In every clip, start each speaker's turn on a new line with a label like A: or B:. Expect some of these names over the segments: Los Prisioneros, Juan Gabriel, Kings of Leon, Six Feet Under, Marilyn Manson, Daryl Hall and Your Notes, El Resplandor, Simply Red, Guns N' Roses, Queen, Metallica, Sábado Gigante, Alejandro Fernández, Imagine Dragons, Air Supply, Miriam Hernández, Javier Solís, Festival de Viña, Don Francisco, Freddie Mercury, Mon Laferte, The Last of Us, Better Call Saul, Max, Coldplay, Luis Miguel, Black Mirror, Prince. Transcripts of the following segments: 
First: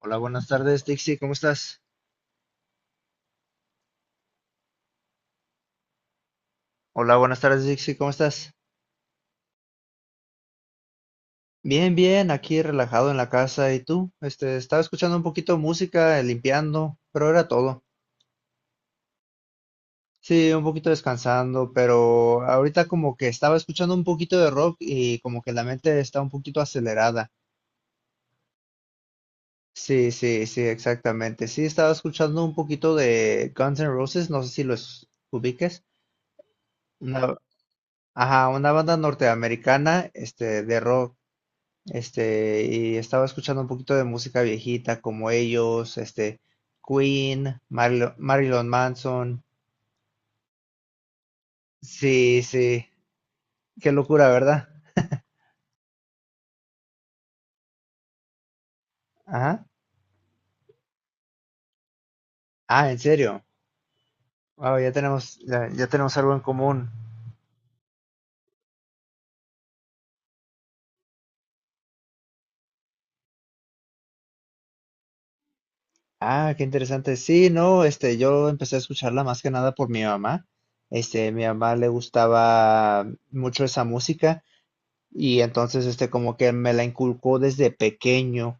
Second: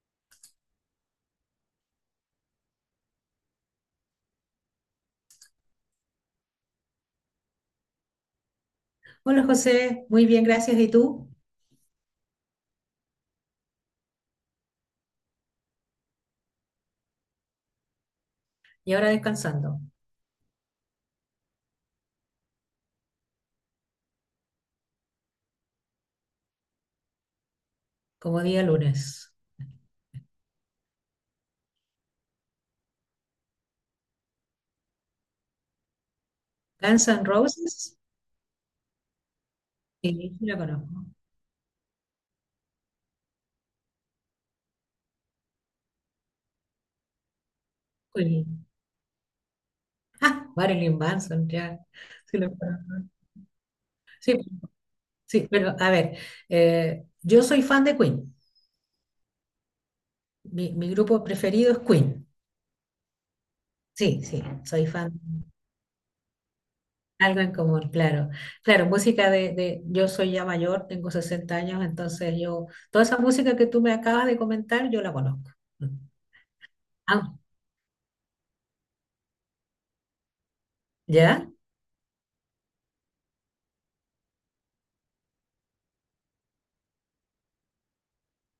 A: Hola, buenas tardes, Dixie, ¿cómo estás? Hola, buenas tardes, Dixie, ¿cómo estás?
B: Hola José, muy bien, gracias. ¿Y tú?
A: Bien, bien, aquí relajado en la casa. ¿Y tú? Estaba escuchando un poquito de música, limpiando, pero era todo.
B: Y ahora descansando,
A: Sí, un poquito descansando, pero ahorita como que estaba escuchando un poquito de rock y como que la mente está un poquito acelerada.
B: como día lunes.
A: Sí, sí, sí, exactamente. Sí, estaba escuchando un poquito de Guns N' Roses, no sé si los ubiques.
B: Guns N'
A: Una,
B: Roses,
A: ajá, una banda norteamericana,
B: sí, sí la
A: de
B: conozco.
A: rock. Y estaba escuchando un poquito de música viejita como ellos, este, Queen,
B: Uy,
A: Marilyn Manson.
B: ah, Marilyn Manson, ya. Sí,
A: Sí,
B: la
A: sí,
B: conozco.
A: qué locura,
B: Sí,
A: ¿verdad?
B: sí, pero a ver, yo soy fan de Queen.
A: Ajá.
B: Mi grupo preferido es Queen.
A: Ah, ¿en serio?
B: Sí, sí,
A: Wow,
B: soy
A: ya
B: fan.
A: tenemos, ya tenemos algo en común.
B: Algo en común, claro. Claro, música yo soy ya mayor, tengo 60 años, entonces yo, toda esa música que tú me acabas de comentar, yo la conozco.
A: Ah, qué interesante.
B: Ah,
A: Sí, no, este, yo empecé a escucharla más que nada por mi mamá. Este, mi
B: ¿ya?
A: mamá le gustaba mucho esa música. Y entonces, este, como que me la inculcó desde pequeño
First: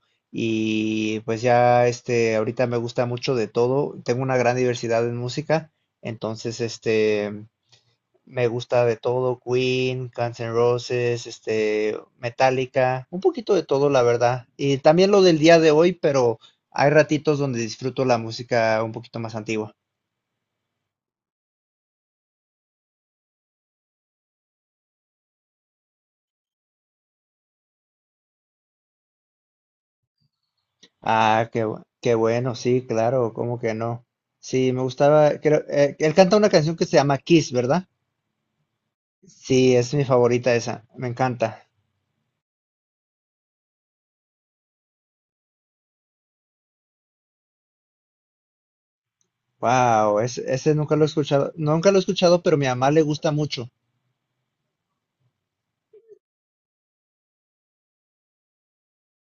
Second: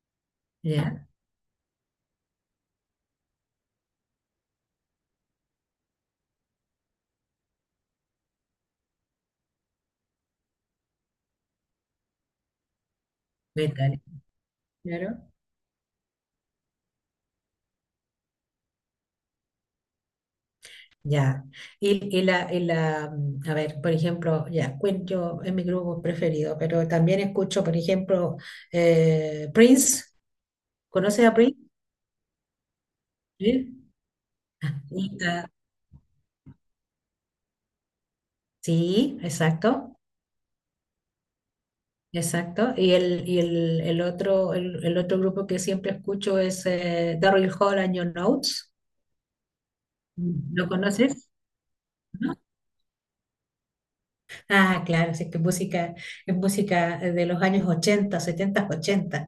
B: ¿Ya?
A: y pues ya, este, ahorita me gusta mucho de todo. Tengo una gran diversidad en música, entonces, este, me gusta de todo: Queen, Guns N' Roses, este, Metallica, un poquito de todo,
B: Metal,
A: la verdad. Y también lo
B: claro.
A: del día de hoy, pero hay ratitos donde disfruto la música un poquito más antigua.
B: Ya. Y la, a ver, por ejemplo, ya, Queen yo es mi grupo preferido, pero también escucho, por ejemplo, Prince. ¿Conoces a
A: Ah,
B: Prince?
A: qué, qué bueno, sí, claro, ¿cómo que
B: Sí.
A: no? Sí, me
B: Y,
A: gustaba,
B: ah,
A: creo, él canta una canción que se llama Kiss, ¿verdad?
B: sí,
A: Sí, es
B: exacto,
A: mi favorita esa, me encanta.
B: exacto. Y el otro grupo que siempre escucho es Daryl Hall and Your Notes.
A: Wow, ese,
B: ¿Lo
A: ese nunca lo he
B: conoces?
A: escuchado, nunca lo he
B: ¿No?
A: escuchado, pero a mi mamá le gusta mucho.
B: Ah, claro, sí, que música, es música de los años 80, 70, 80.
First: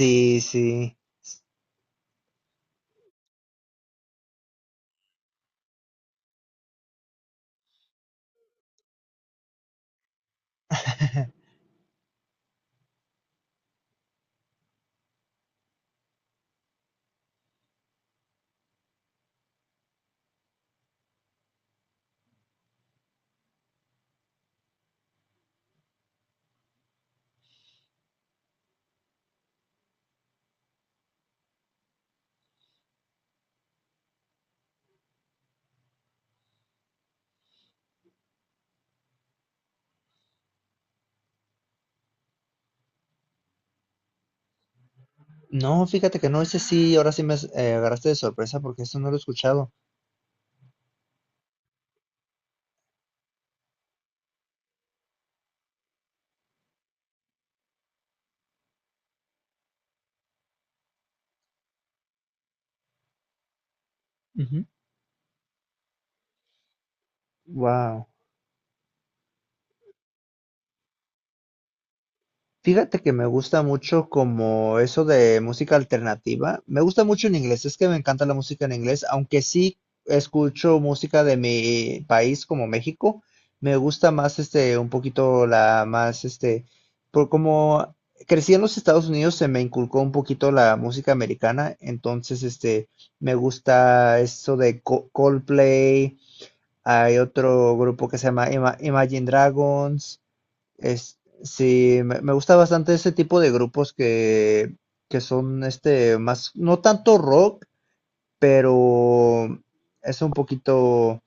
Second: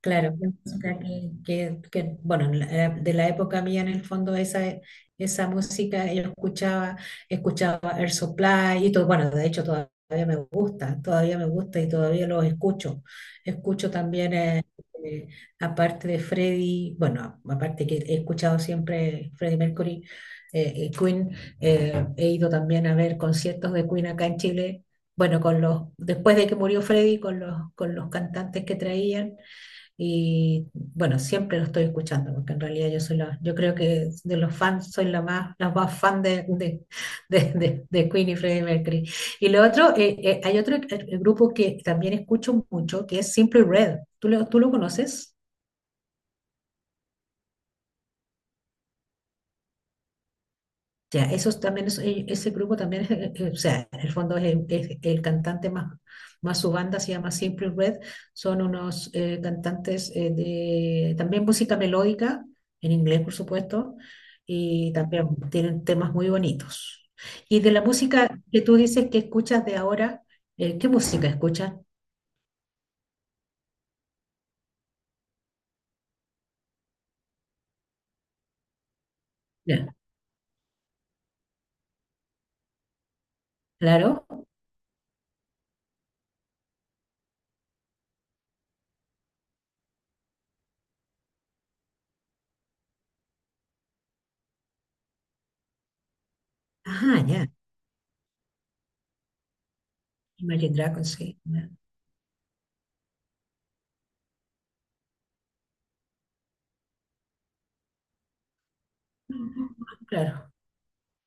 B: Claro, es
A: sí.
B: música que, bueno, de la época mía en el fondo esa, esa música yo escuchaba Air Supply y todo, bueno, de hecho todavía me gusta y todavía los escucho. Escucho también, eh, aparte de Freddie, bueno, aparte que he escuchado siempre Freddie Mercury, Queen, he ido también a ver conciertos de Queen acá en Chile. Bueno, después de que murió Freddy, con los cantantes que traían, y bueno, siempre lo estoy escuchando, porque en realidad yo creo que de los fans soy la más fan de Queen y Freddie Mercury. Y lo otro, hay otro grupo que también escucho mucho, que es Simply Red. ¿Tú lo conoces?
A: No, fíjate que no, ese sí, ahora sí me agarraste de sorpresa porque esto no lo he escuchado.
B: Ya, esos también ese grupo también o sea, en el fondo es el cantante más su banda se llama Simple Red, son unos cantantes de también música melódica, en inglés por supuesto, y también tienen temas muy bonitos. Y de la
A: Wow.
B: música que tú dices que escuchas de ahora, ¿qué música escuchas?
A: Fíjate que me gusta mucho como eso de música alternativa. Me gusta mucho en inglés, es que me encanta la música en inglés, aunque sí
B: Ya,
A: escucho música de mi país como México. Me gusta
B: claro.
A: más este un poquito la más este por como crecí en los Estados Unidos se me inculcó un poquito la música americana, entonces este me gusta eso de Coldplay, hay
B: Ajá, ya.
A: otro grupo que se llama Imagine Dragons.
B: Imagine Dragons,
A: Es,
B: sí. Ya.
A: sí, me gusta bastante ese tipo de grupos que son este más, no tanto rock, pero es un
B: Claro,
A: poquito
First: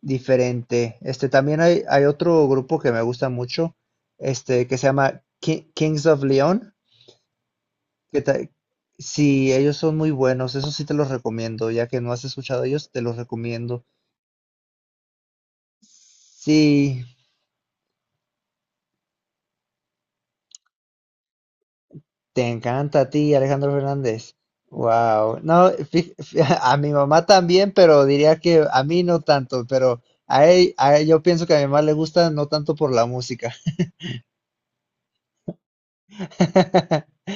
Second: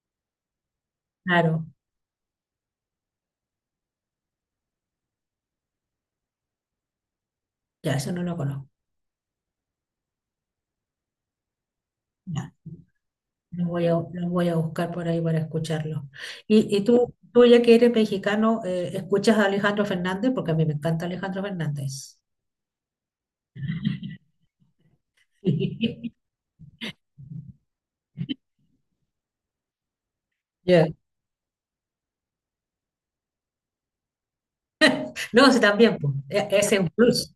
A: diferente. Este también
B: claro.
A: hay otro grupo que me gusta mucho, este, que se llama Kings of Leon,
B: Ya, eso
A: que
B: no lo
A: ta-
B: conozco.
A: sí, ellos son muy buenos, eso sí te los recomiendo, ya que no has escuchado ellos, te los
B: Los
A: recomiendo.
B: voy a, los voy a buscar por ahí para escucharlos. Y
A: Sí.
B: tú, ya que eres mexicano, ¿escuchas a Alejandro Fernández? Porque a mí me encanta Alejandro Fernández.
A: Te encanta a ti, Alejandro Fernández. Wow. No, a mi mamá también, pero diría que a mí no tanto, pero a él,
B: Ya.
A: yo pienso que a mi mamá le gusta no tanto por la música.
B: No, sí, también, pues, ese es un plus.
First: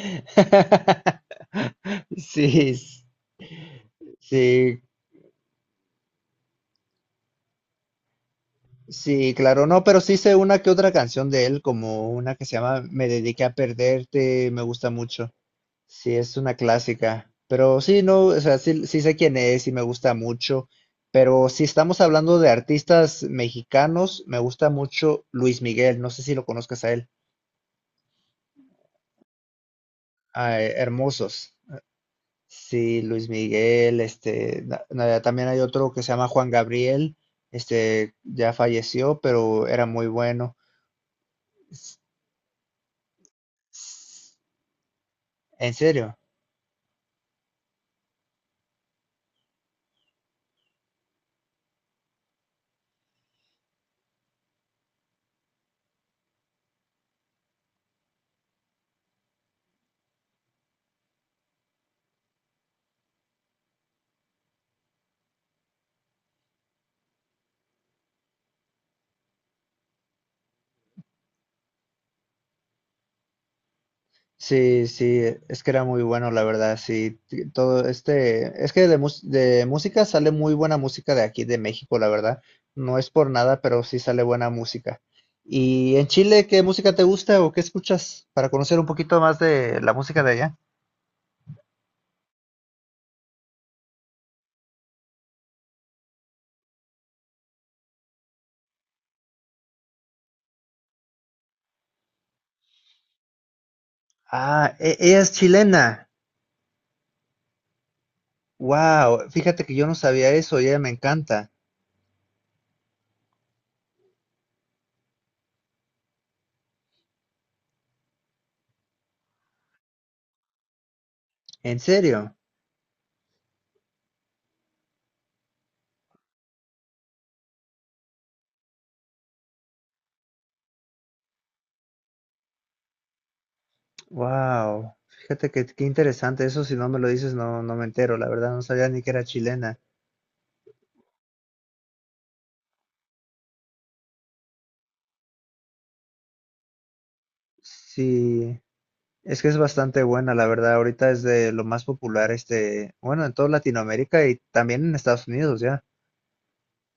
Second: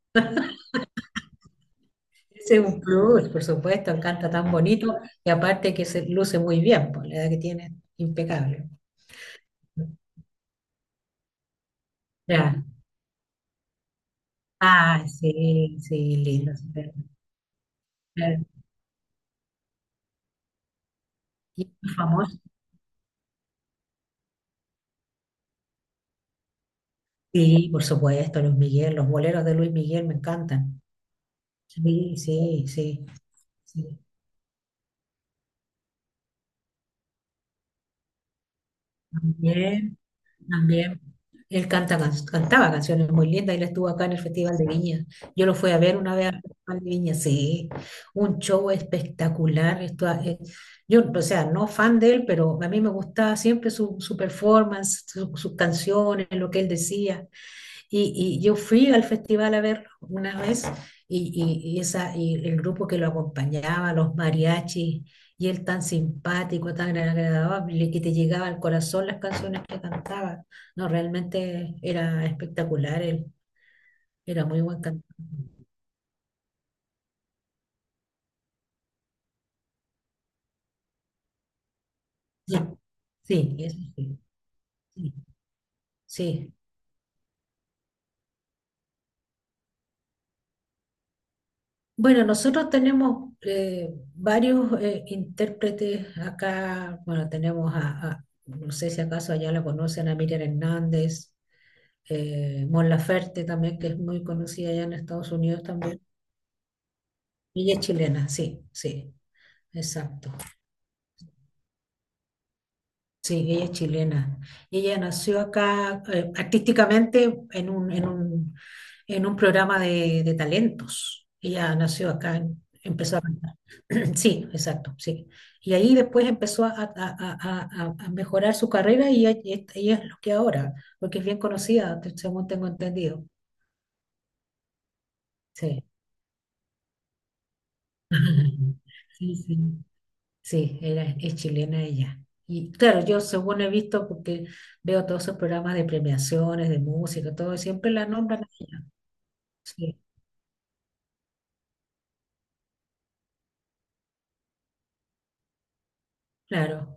B: Ese es
A: Sí,
B: un plus, por supuesto, canta tan
A: sí,
B: bonito y aparte que se luce muy bien, por la edad que tiene, impecable.
A: sí, claro, no, pero sí sé una que otra canción de él, como una que se
B: Ya.
A: llama Me dediqué a perderte, me gusta
B: Ah,
A: mucho.
B: sí,
A: Sí,
B: sí,
A: es
B: lindo.
A: una
B: Súper.
A: clásica. Pero sí, no,
B: Ya.
A: o sea, sí, sí sé quién es y me gusta mucho. Pero si
B: Y
A: estamos
B: famoso,
A: hablando de artistas mexicanos, me gusta mucho Luis Miguel. No sé si lo conozcas a él.
B: sí, por supuesto, Luis Miguel, los boleros de Luis Miguel me
A: Ah,
B: encantan.
A: hermosos.
B: Sí, sí,
A: Sí,
B: sí.
A: Luis
B: Sí.
A: Miguel, este, también hay otro que se llama Juan Gabriel, este, ya falleció, pero era
B: También,
A: muy bueno.
B: también. Él
A: S-
B: canta, cantaba canciones muy lindas. Él estuvo acá en el
A: s-
B: Festival de Viña. Yo lo fui
A: ¿En
B: a ver una
A: serio?
B: vez al Festival de Viña, sí. Un show espectacular. Esto, yo, o sea, no fan de él, pero a mí me gustaba siempre su performance, sus canciones, lo que él decía. Y yo fui al festival a verlo una vez y el grupo que lo acompañaba, los mariachis, y él tan simpático, tan agradable, que te llegaba al corazón las canciones que cantaba. No, realmente era espectacular él, era muy buen
A: Sí, sí,
B: cantante.
A: es que era muy bueno, la verdad, sí, todo este, es que de, mus- de música sale muy buena música de aquí, de México, la verdad,
B: Sí,
A: no es por
B: sí,
A: nada,
B: eso
A: pero sí
B: sí,
A: sale buena música.
B: sí,
A: ¿Y en Chile
B: sí.
A: qué música te gusta o qué escuchas para conocer un poquito más de la música de allá?
B: Bueno, nosotros tenemos varios intérpretes acá, bueno, tenemos no sé si acaso allá la conocen, a Miriam Hernández, Mon Laferte también, que es muy conocida
A: Ah,
B: allá en
A: ella
B: Estados
A: es
B: Unidos
A: chilena,
B: también. Ella es chilena, sí, sí,
A: wow, fíjate que yo no sabía
B: exacto.
A: eso y ella me encanta,
B: Sí, ella es chilena. Ella nació acá artísticamente en un programa de talentos. Ella
A: ¿en
B: nació
A: serio?
B: acá, empezó a cantar. Sí, exacto, sí. Y ahí después empezó a mejorar su carrera y ella es lo que ahora, porque es bien conocida, según tengo entendido.
A: Wow, fíjate que qué
B: Sí.
A: interesante, eso si no me lo dices no, no me entero, la verdad, no sabía ni que era
B: Sí, sí.
A: chilena.
B: Sí, era, es chilena ella. Y claro, yo según he visto, porque veo todos esos programas de premiaciones, de música, todo, y siempre la nombran a
A: Sí,
B: ella.
A: es que es
B: Sí,
A: bastante buena, la verdad. Ahorita es de lo más popular, este, bueno, en toda Latinoamérica y también en Estados Unidos ya.
B: claro.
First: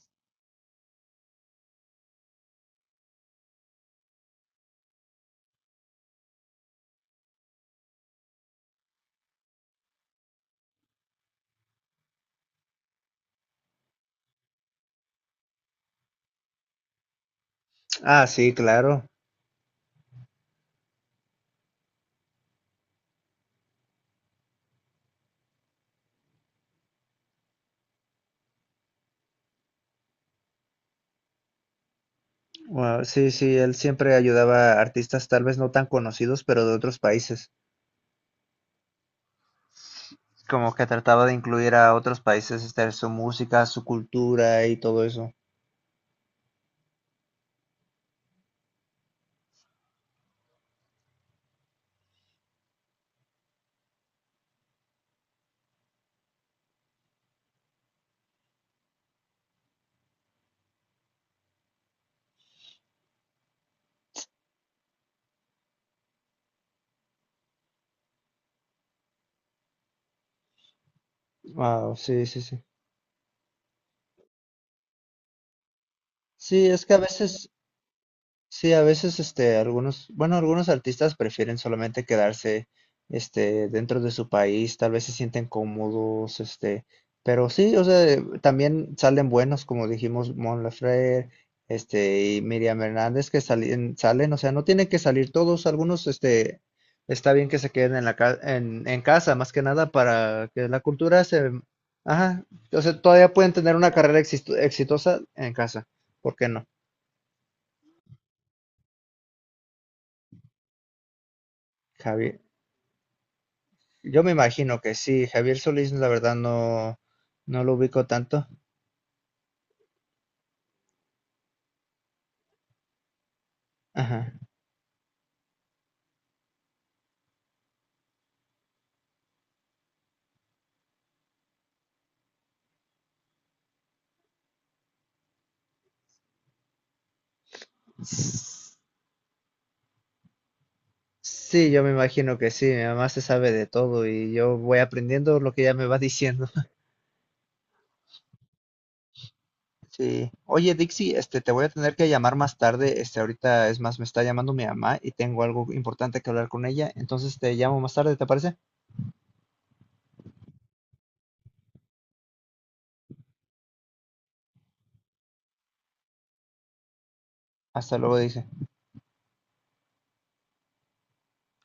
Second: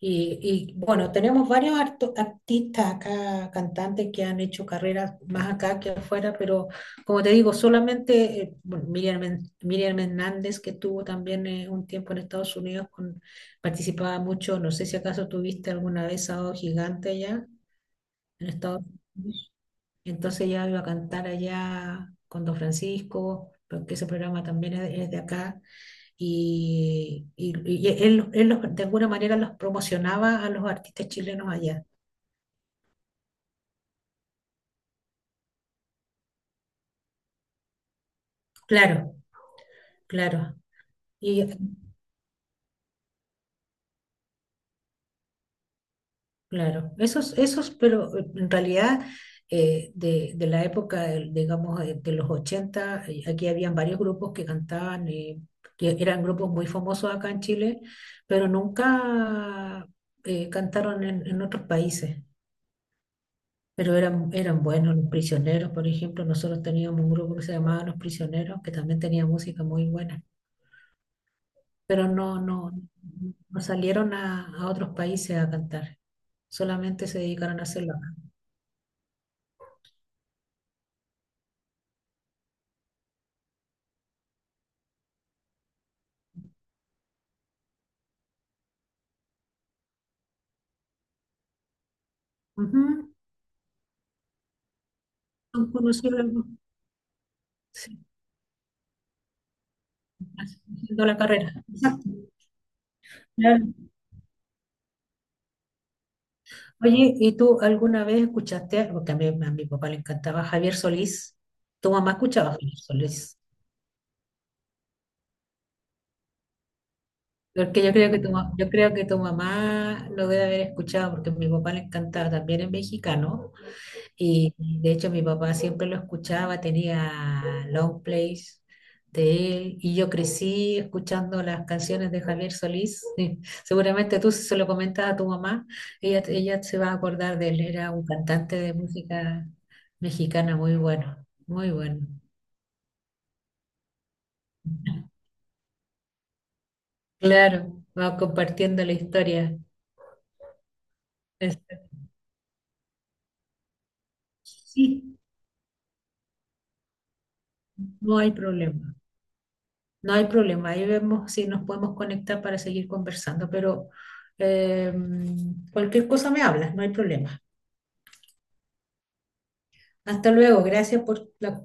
B: Bueno, tenemos varios artistas acá, cantantes que han hecho carreras más acá que afuera, pero como te digo, solamente bueno, Miriam, Miriam Hernández, que estuvo también un tiempo en Estados Unidos, participaba mucho, no sé si acaso tuviste alguna vez Sábado Gigante allá
A: Ah,
B: en
A: sí,
B: Estados
A: claro.
B: Unidos. Entonces ya iba a cantar allá con Don Francisco, porque ese programa también es de acá, y él de alguna manera los promocionaba a los artistas chilenos allá.
A: Wow, sí, sí, él siempre ayudaba a artistas tal vez no tan conocidos, pero de otros países.
B: Claro, claro,
A: Como que trataba de
B: y
A: incluir a otros países, este, su música, su cultura y todo eso.
B: claro, esos, pero en realidad de la época, digamos, de los 80 aquí habían varios grupos que cantaban, que eran grupos muy famosos acá en Chile, pero nunca cantaron en otros países. Pero eran buenos los prisioneros, por ejemplo, nosotros teníamos un grupo que se llamaba Los Prisioneros, que también tenía música muy buena,
A: Wow,
B: pero
A: sí, sí,
B: no,
A: sí.
B: no, no salieron a otros países a cantar,
A: Sí, es que a
B: solamente se
A: veces
B: dedicaron a hacerlo acá.
A: sí, a veces, este, algunos, bueno, algunos artistas prefieren solamente quedarse, este, dentro de su país, tal vez se sienten cómodos, este, pero sí, o sea, también salen buenos, como dijimos, Mon Laferte, este, y Miriam
B: Ujú.
A: Hernández, que salen, salen, o sea, no tienen que salir
B: Son
A: todos, algunos,
B: conocidos,
A: este, está bien que se queden
B: sí,
A: en la en casa, más que nada para que la
B: haciendo la
A: cultura se,
B: carrera. Exacto,
A: ajá, o sea, todavía pueden
B: claro.
A: tener una carrera exitosa en casa, ¿por qué no?
B: Oye, ¿y tú alguna vez escuchaste, algo? Porque a mi papá le encantaba Javier Solís, ¿tu mamá
A: Javier.
B: escuchaba a Javier Solís?
A: Yo me imagino que sí, Javier Solís la verdad no, no lo
B: Porque yo
A: ubico
B: creo que
A: tanto.
B: tu mamá lo debe haber escuchado porque a mi papá le encantaba, también es mexicano.
A: Ajá.
B: Y de hecho mi papá siempre lo escuchaba, tenía long plays de él. Y yo crecí escuchando las canciones de Javier Solís. Seguramente tú si se lo comentas a tu mamá, ella se va a acordar de él. Era un cantante de
A: S-
B: música mexicana muy bueno,
A: sí,
B: muy
A: yo me
B: bueno.
A: imagino que sí, mi mamá se sabe de todo y yo voy aprendiendo lo que ella me va diciendo.
B: Claro, vamos compartiendo la historia.
A: Sí. Oye, Dixie, este, te voy a
B: Este,
A: tener que llamar más tarde. Este, ahorita es más, me está llamando mi mamá y
B: Sí,
A: tengo algo importante que hablar con ella. Entonces te llamo más tarde,
B: no
A: ¿te
B: hay
A: parece?
B: problema. No hay problema, ahí vemos si nos podemos conectar para seguir conversando, pero eh, cualquier cosa me hablas, no hay problema.
A: Hasta luego, dice.
B: Hasta luego, gracias por la